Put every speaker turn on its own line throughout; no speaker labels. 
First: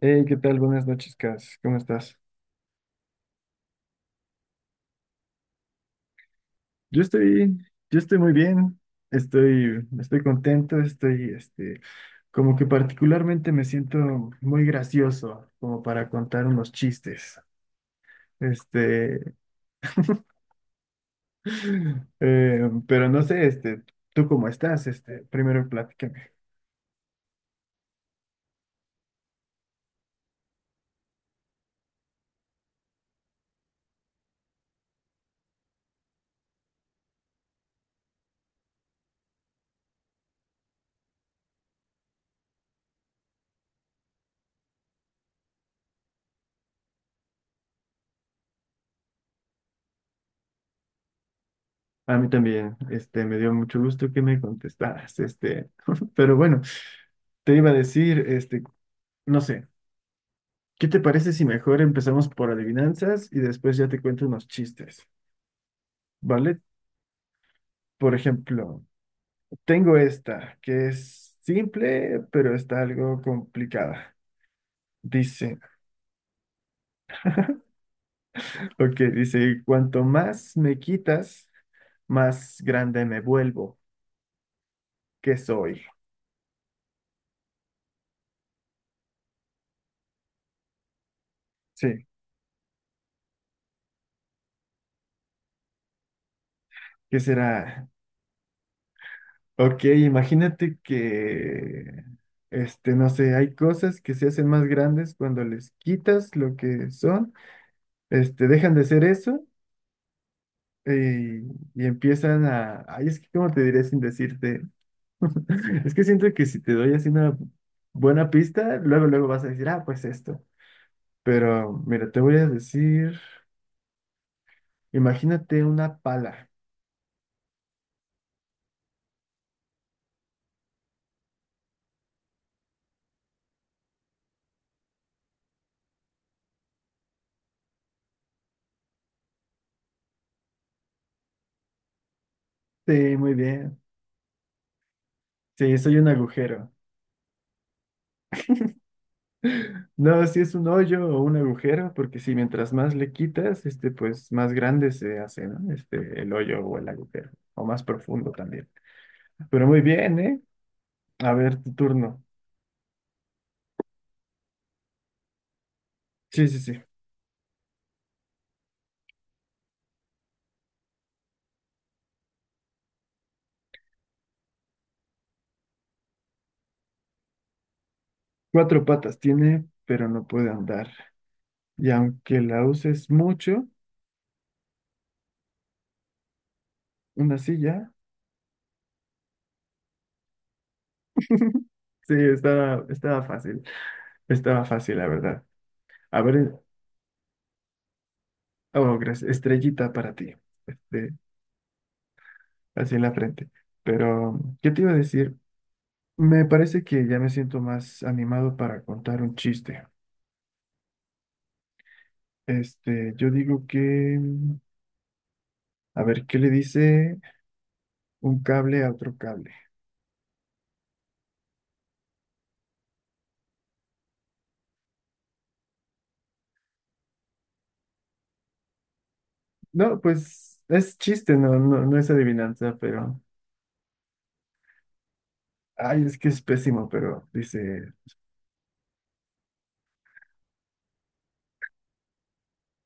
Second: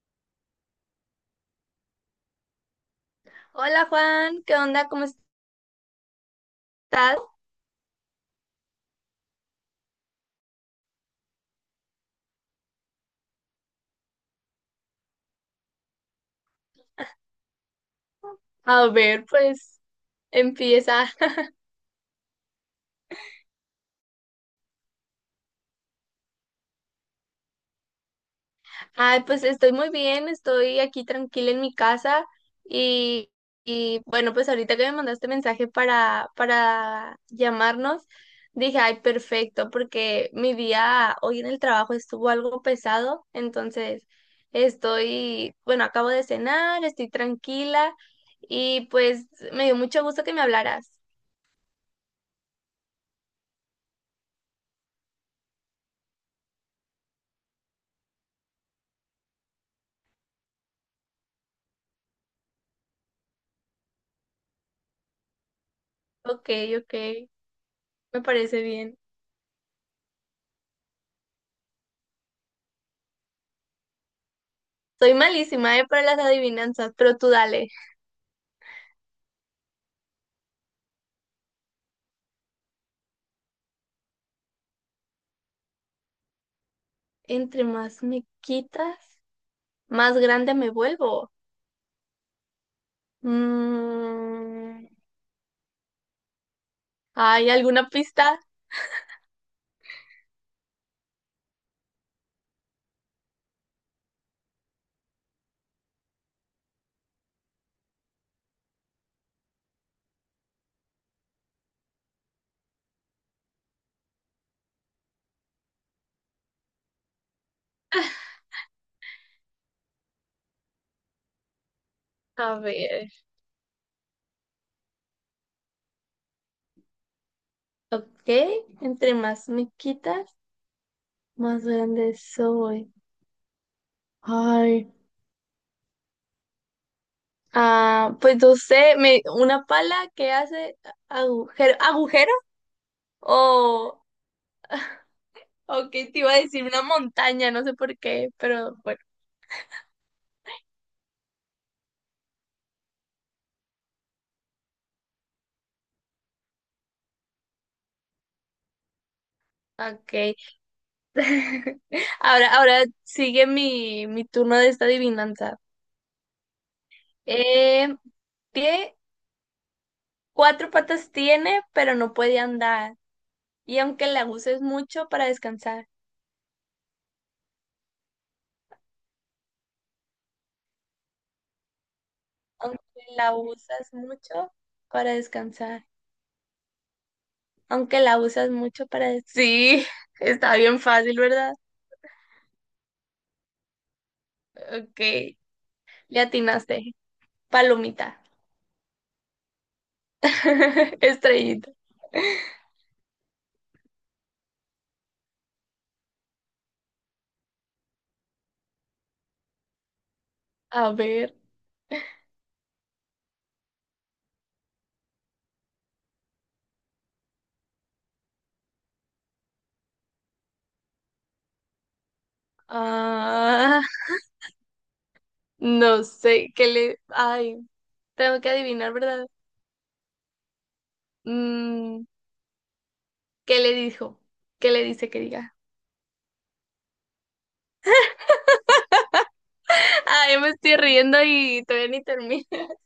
Hey, ¿qué tal? Buenas noches, Cas. ¿Cómo estás?
Hola Juan, ¿qué onda? ¿Cómo
Yo
estás?
estoy, yo estoy muy bien. Estoy contento. Estoy, como que particularmente me siento muy gracioso, como para contar unos chistes.
A ver,
Este,
pues empieza.
pero no sé, ¿tú cómo estás? Primero platícame.
Ay, pues estoy muy bien, estoy aquí tranquila en mi casa y, bueno, pues ahorita que me mandaste mensaje para llamarnos, dije, ay, perfecto, porque mi día hoy en el trabajo estuvo algo pesado, entonces estoy, bueno, acabo de cenar, estoy tranquila y pues me dio mucho gusto que me hablaras.
A mí también, me dio mucho gusto que me contestaras, pero bueno, te iba a decir, no sé. ¿Qué te parece si mejor empezamos por adivinanzas y después ya te cuento unos chistes?
Ok,
¿Vale?
ok,
Por
me parece
ejemplo,
bien.
tengo esta, que es simple, pero está algo complicada.
Soy
Dice,
malísima, para las adivinanzas, pero tú dale.
ok, dice, cuanto más me quitas, más grande me vuelvo. ¿Qué soy?
Entre más me quitas, más grande me vuelvo.
Sí,
Mm,
¿qué
¿Hay
será?
alguna pista?
Ok, imagínate que no sé, hay cosas que se hacen más grandes cuando les quitas lo que son, dejan de ser eso. Y, y empiezan a, ay, es que cómo te diré sin decirte, es que siento que si te doy así una buena pista, luego vas a decir, ah, pues esto, pero mira, te voy a
A ver,
decir, imagínate una pala,
ok. Entre más me quitas, más grande soy. Ay. Ah, pues no sé, me, una pala que hace agujero, agujero
sí, muy bien,
o,
sí,
o
soy
que
un
te iba a decir
agujero,
una montaña, no sé por qué, pero bueno,
no, si es un hoyo o un agujero, porque si mientras más le quitas, pues más grande se hace, ¿no? El hoyo o el agujero, o más profundo también, pero muy
ok.
bien, ¿eh? A ver, tu turno,
Ahora, ahora sigue mi turno de esta adivinanza.
sí, sí, sí.
Eh, ¿Qué cuatro patas tiene, pero no puede andar? Y aunque la uses mucho para descansar,
Cuatro patas tiene, pero no puede andar. Y aunque la
aunque
uses
la
mucho,
usas mucho para descansar,
una silla,
aunque la usas mucho para... des- Sí, está bien fácil, ¿verdad?
sí, estaba fácil. Estaba fácil,
Ok,
la verdad.
le
A ver,
atinaste. Palomita,
oh, gracias. Estrellita para ti. Este,
estrellita.
así en la frente. Pero, ¿qué te iba a decir? Me parece que ya me siento más animado para contar un chiste.
A ver,
Yo digo que, mm, a ver, ¿qué le dice un cable a otro cable?
ah, no sé, ¿qué le... Ay. Tengo que adivinar, ¿verdad?
No, pues es chiste, no, no, no
Mm,
es adivinanza, pero.
¿Qué le dijo? ¿Qué le dice que diga?
Ay, es que es pésimo, pero dice,
Ay, me estoy riendo y todavía ni termino.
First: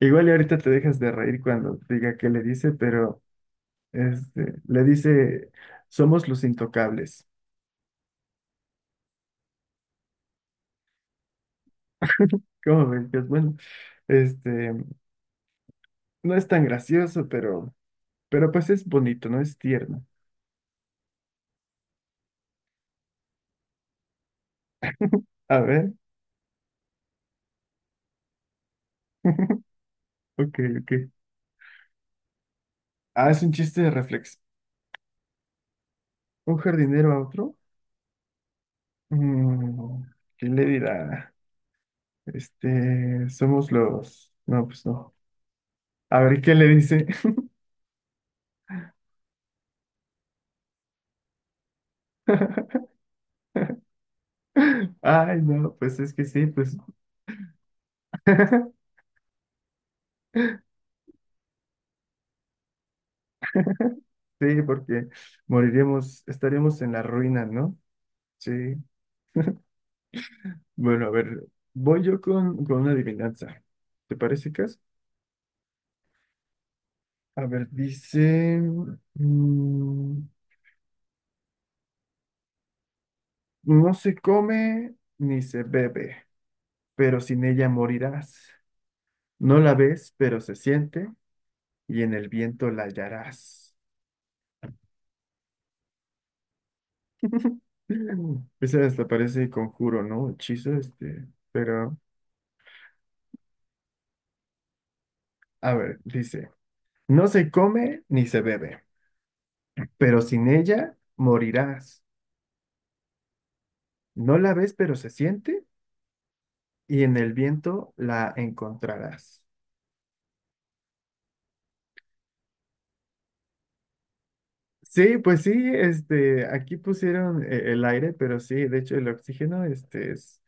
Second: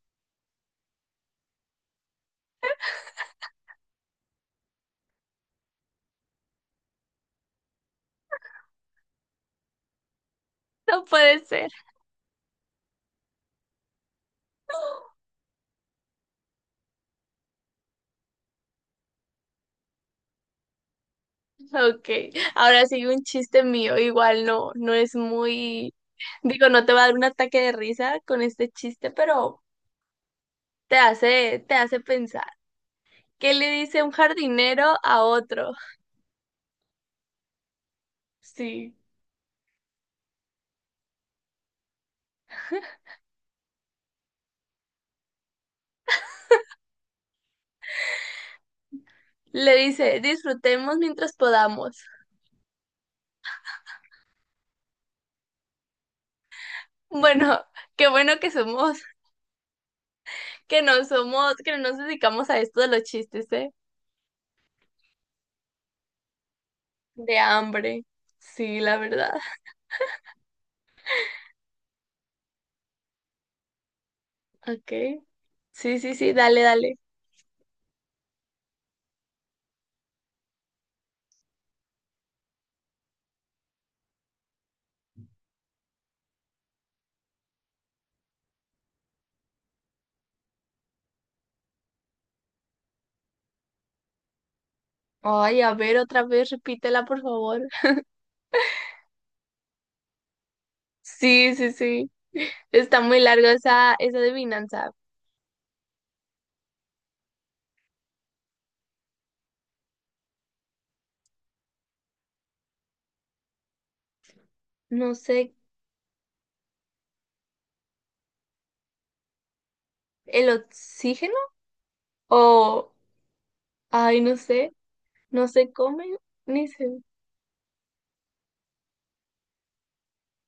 igual y ahorita te dejas de reír cuando diga qué le dice, pero le dice, somos los intocables.
No puede ser.
¿Cómo ven? Pues bueno, este, no es tan gracioso, pero pues es bonito, ¿no? Es tierno.
Ok, ahora sigue un chiste mío. Igual no, no es
A ver,
muy... Digo, no te va a dar un ataque de risa con este chiste, pero
ok, ok.
te hace pensar.
Ah, es un
¿Qué le
chiste de
dice un
reflex.
jardinero a otro?
¿Un jardinero a otro?
Sí.
Mm, ¿qué le dirá? Somos los... No, pues no. A ver, ¿qué le dice?
Le dice, disfrutemos mientras podamos.
Ay, no, pues es que sí, pues
Bueno, qué bueno que somos, que no nos dedicamos a esto de los chistes, ¿eh?
sí, porque moriríamos, estaríamos en la
De
ruina, ¿no?
hambre.
Sí.
Sí, la verdad.
Bueno, a ver, voy yo con una adivinanza. ¿Te parece, Cas?
Ok. Sí, sí, sí, dale, dale.
A ver, dice, mm, no se come ni se bebe, pero sin ella morirás. No la ves, pero se siente y en el viento la hallarás.
Ay, a ver, otra vez, repítela, por favor.
Esa hasta parece conjuro, ¿no? Hechizo,
Sí, sí,
pero,
sí. Está muy larga esa, esa adivinanza.
a ver, dice. No se come ni se bebe, pero sin ella morirás. No la ves, pero se
No sé,
siente, y en el viento la encontrarás.
¿el oxígeno? O, ay, no sé,
Sí, pues
no
sí,
se come ni
aquí
se...
pusieron el aire, pero sí, de hecho el oxígeno, este es,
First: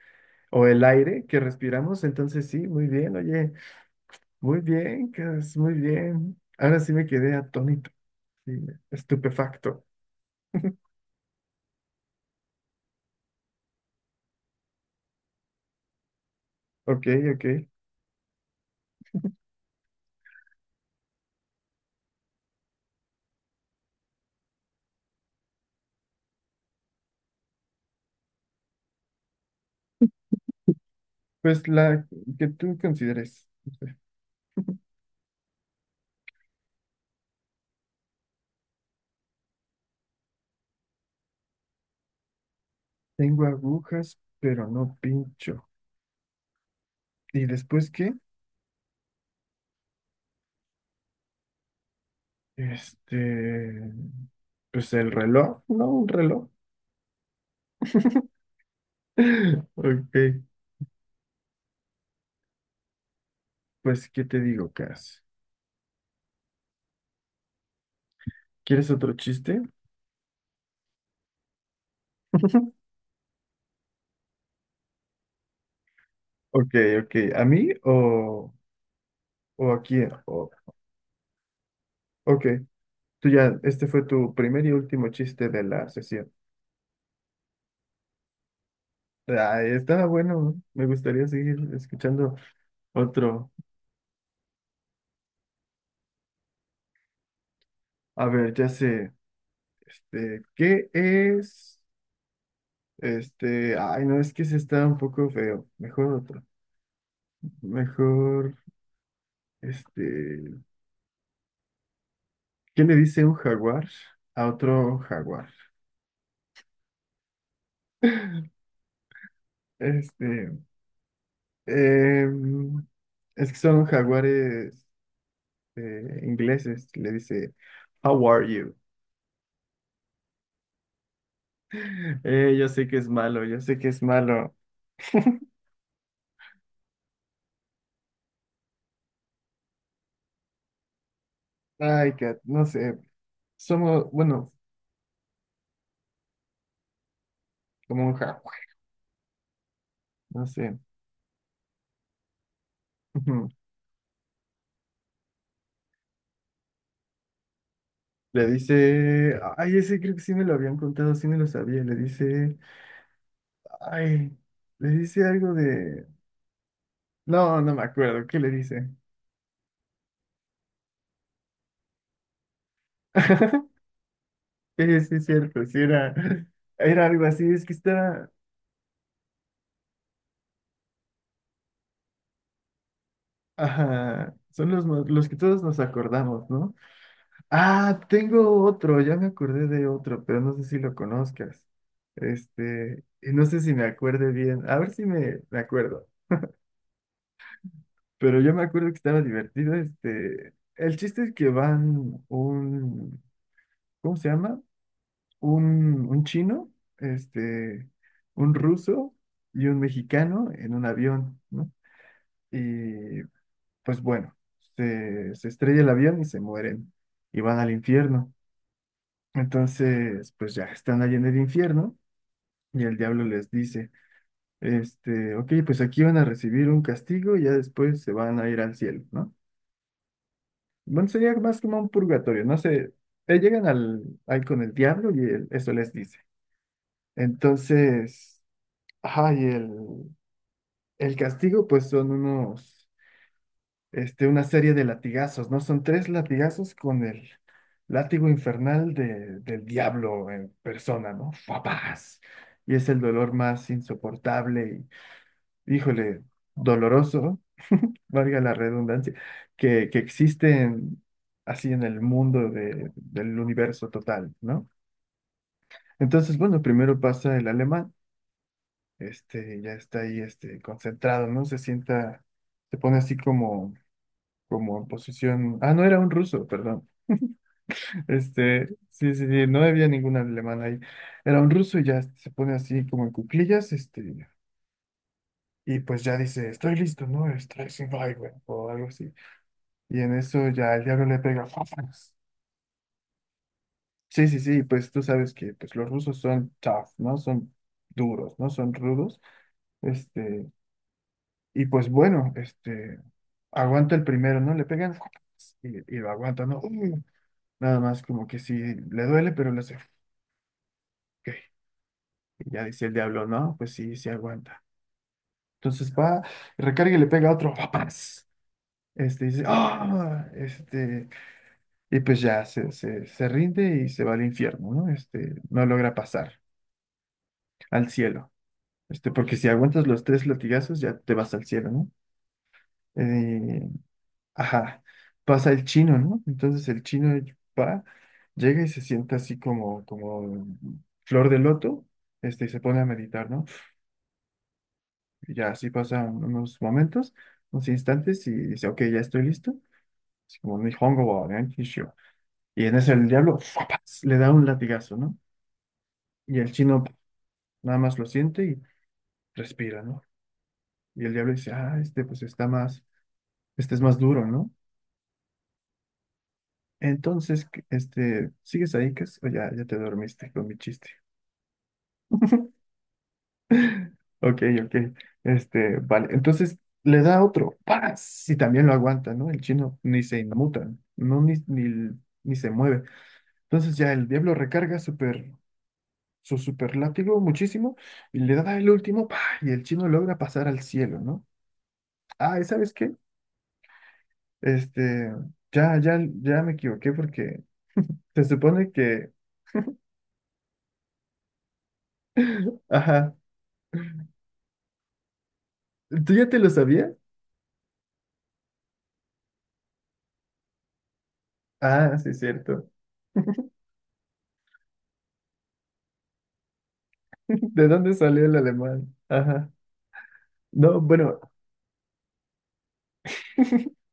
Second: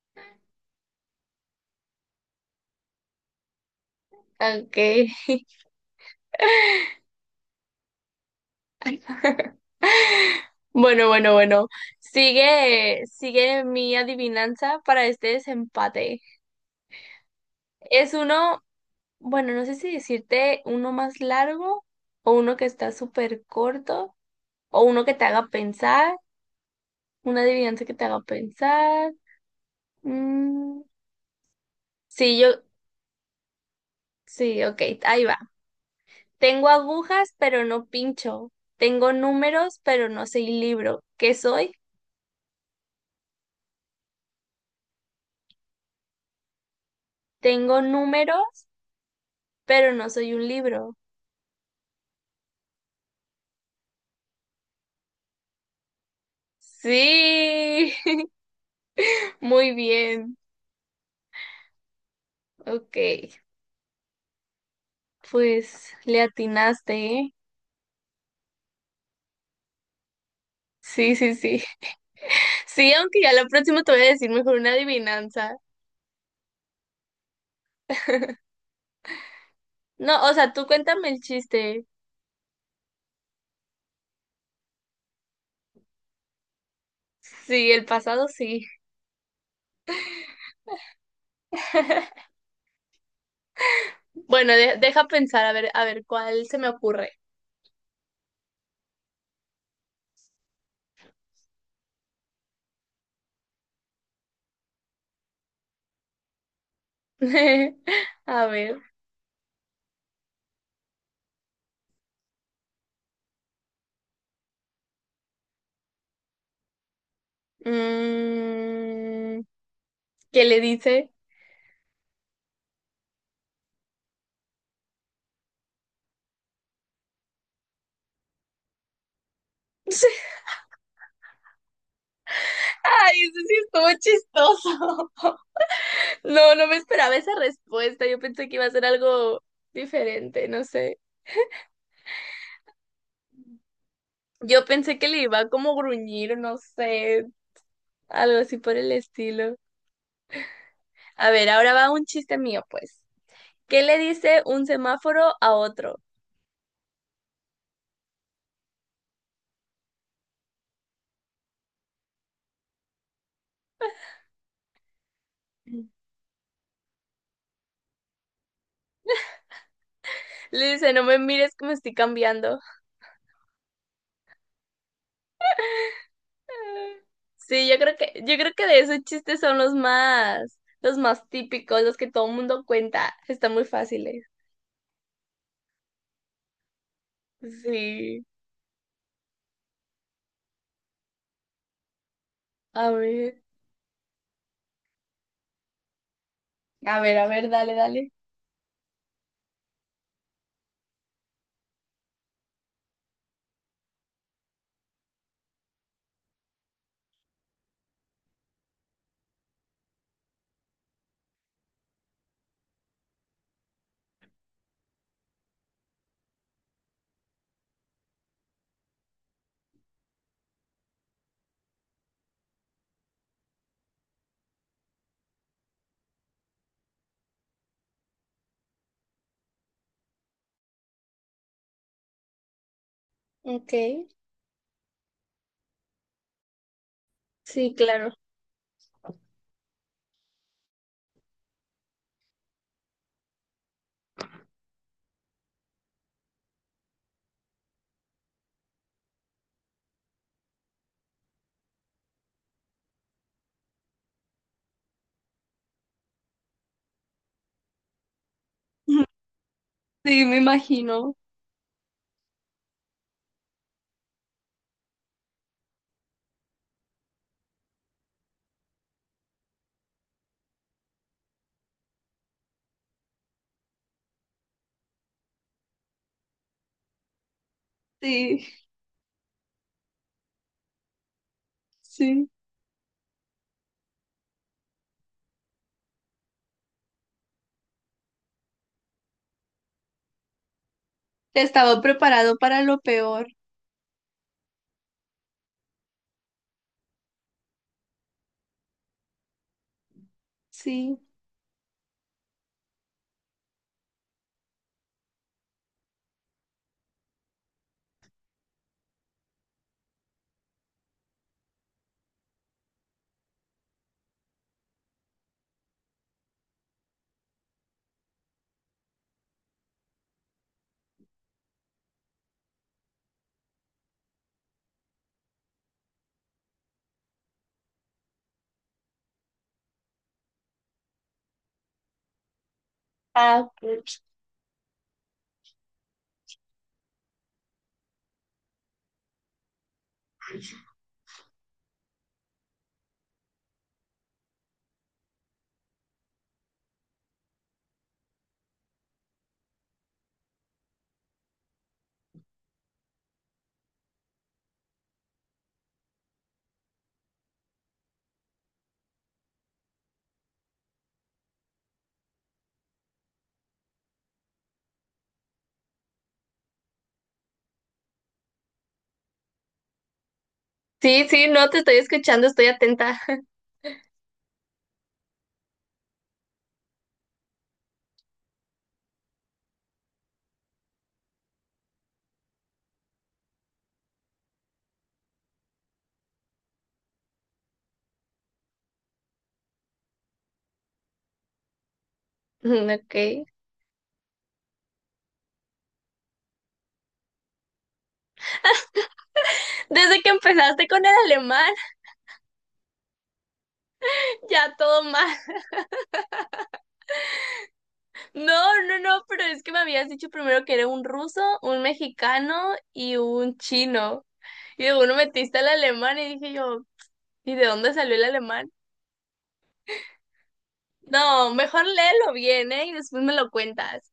o el aire que respiramos, entonces sí, muy bien, oye, muy
Ok.
bien, Cas, muy bien. Ahora sí me quedé atónito, sí, estupefacto.
Bueno, bueno, bueno. Sigue, sigue mi adivinanza para este desempate.
Ok, ok.
Es uno. Bueno, no sé si decirte uno más largo o uno que está súper corto o uno que te haga pensar, una adivinanza que te haga pensar. Mm,
Pues la
sí,
que
yo,
tú consideres.
sí, ok, ahí va. Tengo agujas, pero no pincho. Tengo números, pero no soy libro. ¿Qué soy?
Tengo agujas, pero no pincho. ¿Y
Tengo
después qué?
números, pero no soy un libro.
Este, pues el reloj, ¿no? Un reloj.
Sí, muy bien.
Ok,
Ok,
pues ¿qué te digo, Cas?
pues le atinaste, ¿eh?
¿Quieres otro chiste?
Sí, sí, sí. Sí, aunque ya la próxima te voy a decir mejor una adivinanza.
Ok, ok, ¿a mí o a quién?
No, o
O-
sea, tú cuéntame el chiste.
ok, tú ya, este fue tu primer y último chiste de la sesión.
Sí, el pasado sí.
Ah, estaba bueno, me gustaría seguir escuchando otro.
Bueno, deja pensar, a ver, ¿cuál se me ocurre?
A ver, ya sé, ¿qué es? Ay, no, es que se está un poco feo. Mejor otro.
A
Mejor.
ver.
Este, ¿Qué le dice un jaguar a otro jaguar?
mm, ¿Qué
Este,
le dice?
em, es que son jaguares ingleses. Le dice, How are you? Yo sé que es
Ay, eso
malo,
sí
yo sé que
estuvo
es malo.
chistoso. No, no me esperaba esa respuesta. Yo pensé que iba a ser algo diferente, no sé.
Ay, Kat, no sé. Somos, bueno,
Yo pensé que le iba a como gruñir, no sé,
como un
algo así
jaguar,
por el estilo.
no sé.
A ver, ahora va un chiste mío, pues.
Ujú.
¿Qué le dice un semáforo a otro?
Le dice, ay, ese creo que sí me lo habían contado, sí me lo sabía. Le dice, ay, le dice algo de, no, no me acuerdo, ¿qué le dice?
Le dice, no me mires que me estoy cambiando.
Sí, sí, es cierto, sí era, era algo así, es
Sí,
que está,
yo creo que de esos chistes son los más típicos, los que todo el mundo cuenta. Están muy fáciles.
ajá, son los, mo- los que todos nos acordamos, ¿no? Ah,
Sí.
tengo otro, ya me acordé de otro, pero no sé si lo conozcas,
A
y
ver,
no sé si me acuerde bien, a ver si me, me acuerdo,
a ver, a ver, dale, dale.
pero yo me acuerdo que estaba divertido, el chiste es que van un, ¿cómo se llama? Un chino, este, un ruso y un mexicano en un avión, ¿no? Y pues bueno, se estrella el avión y se mueren y van al infierno. Entonces, pues ya están allí en el infierno y el diablo les dice, ok, pues aquí van a recibir un castigo y ya después se van a ir al cielo, ¿no? Bueno, sería más como un purgatorio, no sé, llegan
Ok.
al, ahí con el diablo y él- eso les dice.
Sí, claro.
Entonces, ay, el castigo pues son unos... una serie de latigazos, ¿no? Son tres latigazos con el látigo infernal de- del diablo en persona, ¿no? ¡Fapaz! Y es el dolor más insoportable y, híjole, doloroso, valga la redundancia, que
Sí, me
existe en-
imagino.
así en el mundo de- del universo total, ¿no? Entonces, bueno, primero pasa el alemán, ya está ahí, concentrado, ¿no? Se sienta, se pone así como, como en posición, ah, no, era un ruso, perdón.
Sí,
Sí, sí, sí, no había ningún alemán ahí. Era un ruso y ya
sí.
se pone así como en cuclillas, y pues ya dice, estoy listo, ¿no? Estoy sin güey, o algo así. Y en eso ya el diablo le pega.
Estaba
¡Fafas!
preparado para lo peor.
Sí, sí, sí, pues tú sabes que pues, los rusos son tough, ¿no? Son duros, ¿no? Son rudos. Este,
Sí.
y pues bueno, aguanta el primero, ¿no? Le pegan ¡fafas! Y lo aguanta, ¿no? ¡Uh! Nada más como que sí, le duele, pero le hace, "Ok". Y ya dice el diablo, no, pues sí, sí aguanta. Entonces va, recarga y le pega a otro, ¡papas! Este dice, ¡ah! Y pues ya se rinde y se va al infierno, ¿no? No logra pasar al cielo. Porque si aguantas los tres latigazos, ya te vas al cielo, ¿no?
Ah, ok.
Eh, ajá, pasa el chino, ¿no? Entonces el chino va, llega y se sienta así como, como flor de loto, y se pone a meditar, ¿no? Y ya así pasan unos momentos, unos instantes, y dice, ok, ya estoy listo así como un Nihongo wa Gankisho. Y en ese el diablo ¡fuapas! Le da un latigazo, ¿no? Y el chino nada más lo siente y respira, ¿no? Y el diablo dice, ah, este pues está más, este es más duro, ¿no? Entonces, ¿qué- ¿sigues ahí, Cas? O ya, ya te dormiste con mi chiste.
Sí, sí, no te estoy escuchando, estoy atenta.
Ok, ok. Vale. Entonces le da otro. ¡Paz! Y también lo aguanta, ¿no? El chino ni se inmuta, no. No, ni, ni, ni se mueve. Entonces ya el diablo recarga súper su super muchísimo y le da el último, ¡pa! Y el chino logra pasar al cielo, ¿no? Ah, ¿y
Mm,
sabes qué?
ok.
Este, ya, ya, ya me equivoqué porque se supone que,
Desde que empezaste con el alemán,
ajá,
ya todo mal.
¿tú ya te lo sabías?
No, no, no, pero es que me habías dicho primero que era un ruso, un
Ah, sí,
mexicano
cierto.
y un chino. Y de uno metiste al alemán y dije yo, ¿y de
¿De
dónde
dónde
salió el
salió el
alemán?
alemán? Ajá. No, bueno,
No, mejor léelo bien, ¿eh? Y después me lo cuentas.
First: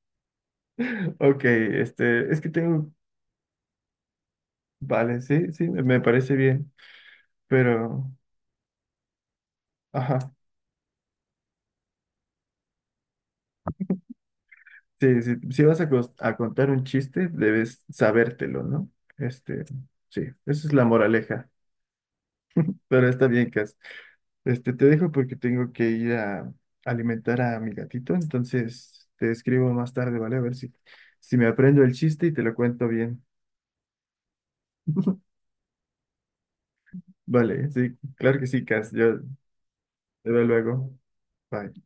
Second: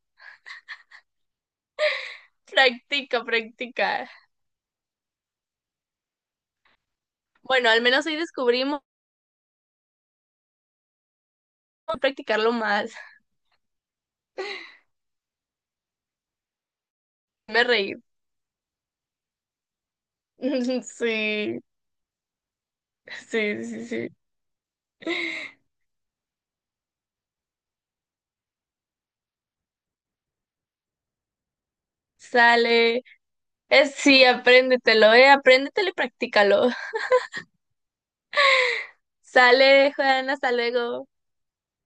ok, es que tengo,
Practica, practica.
vale, sí, sí, me parece bien,
Bueno, al menos
pero,
hoy descubrimos
ajá,
practicarlo más.
sí, sí, si vas a, cos- a contar un chiste,
Me
debes
reí.
sabértelo, ¿no? Este, sí, esa es la moraleja.
Sí,
Pero está bien,
sí,
Cas.
sí, sí.
Te dejo porque tengo que ir a alimentar a mi gatito, entonces te escribo más tarde, ¿vale? A ver si, si me aprendo el chiste y te lo cuento
Sale.
bien.
Es, sí, apréndetelo, apréndetelo y practícalo.
Vale, sí, claro que sí, Cas. Yo
Sale,
te
Juana,
veo
hasta
luego.
luego.
Bye.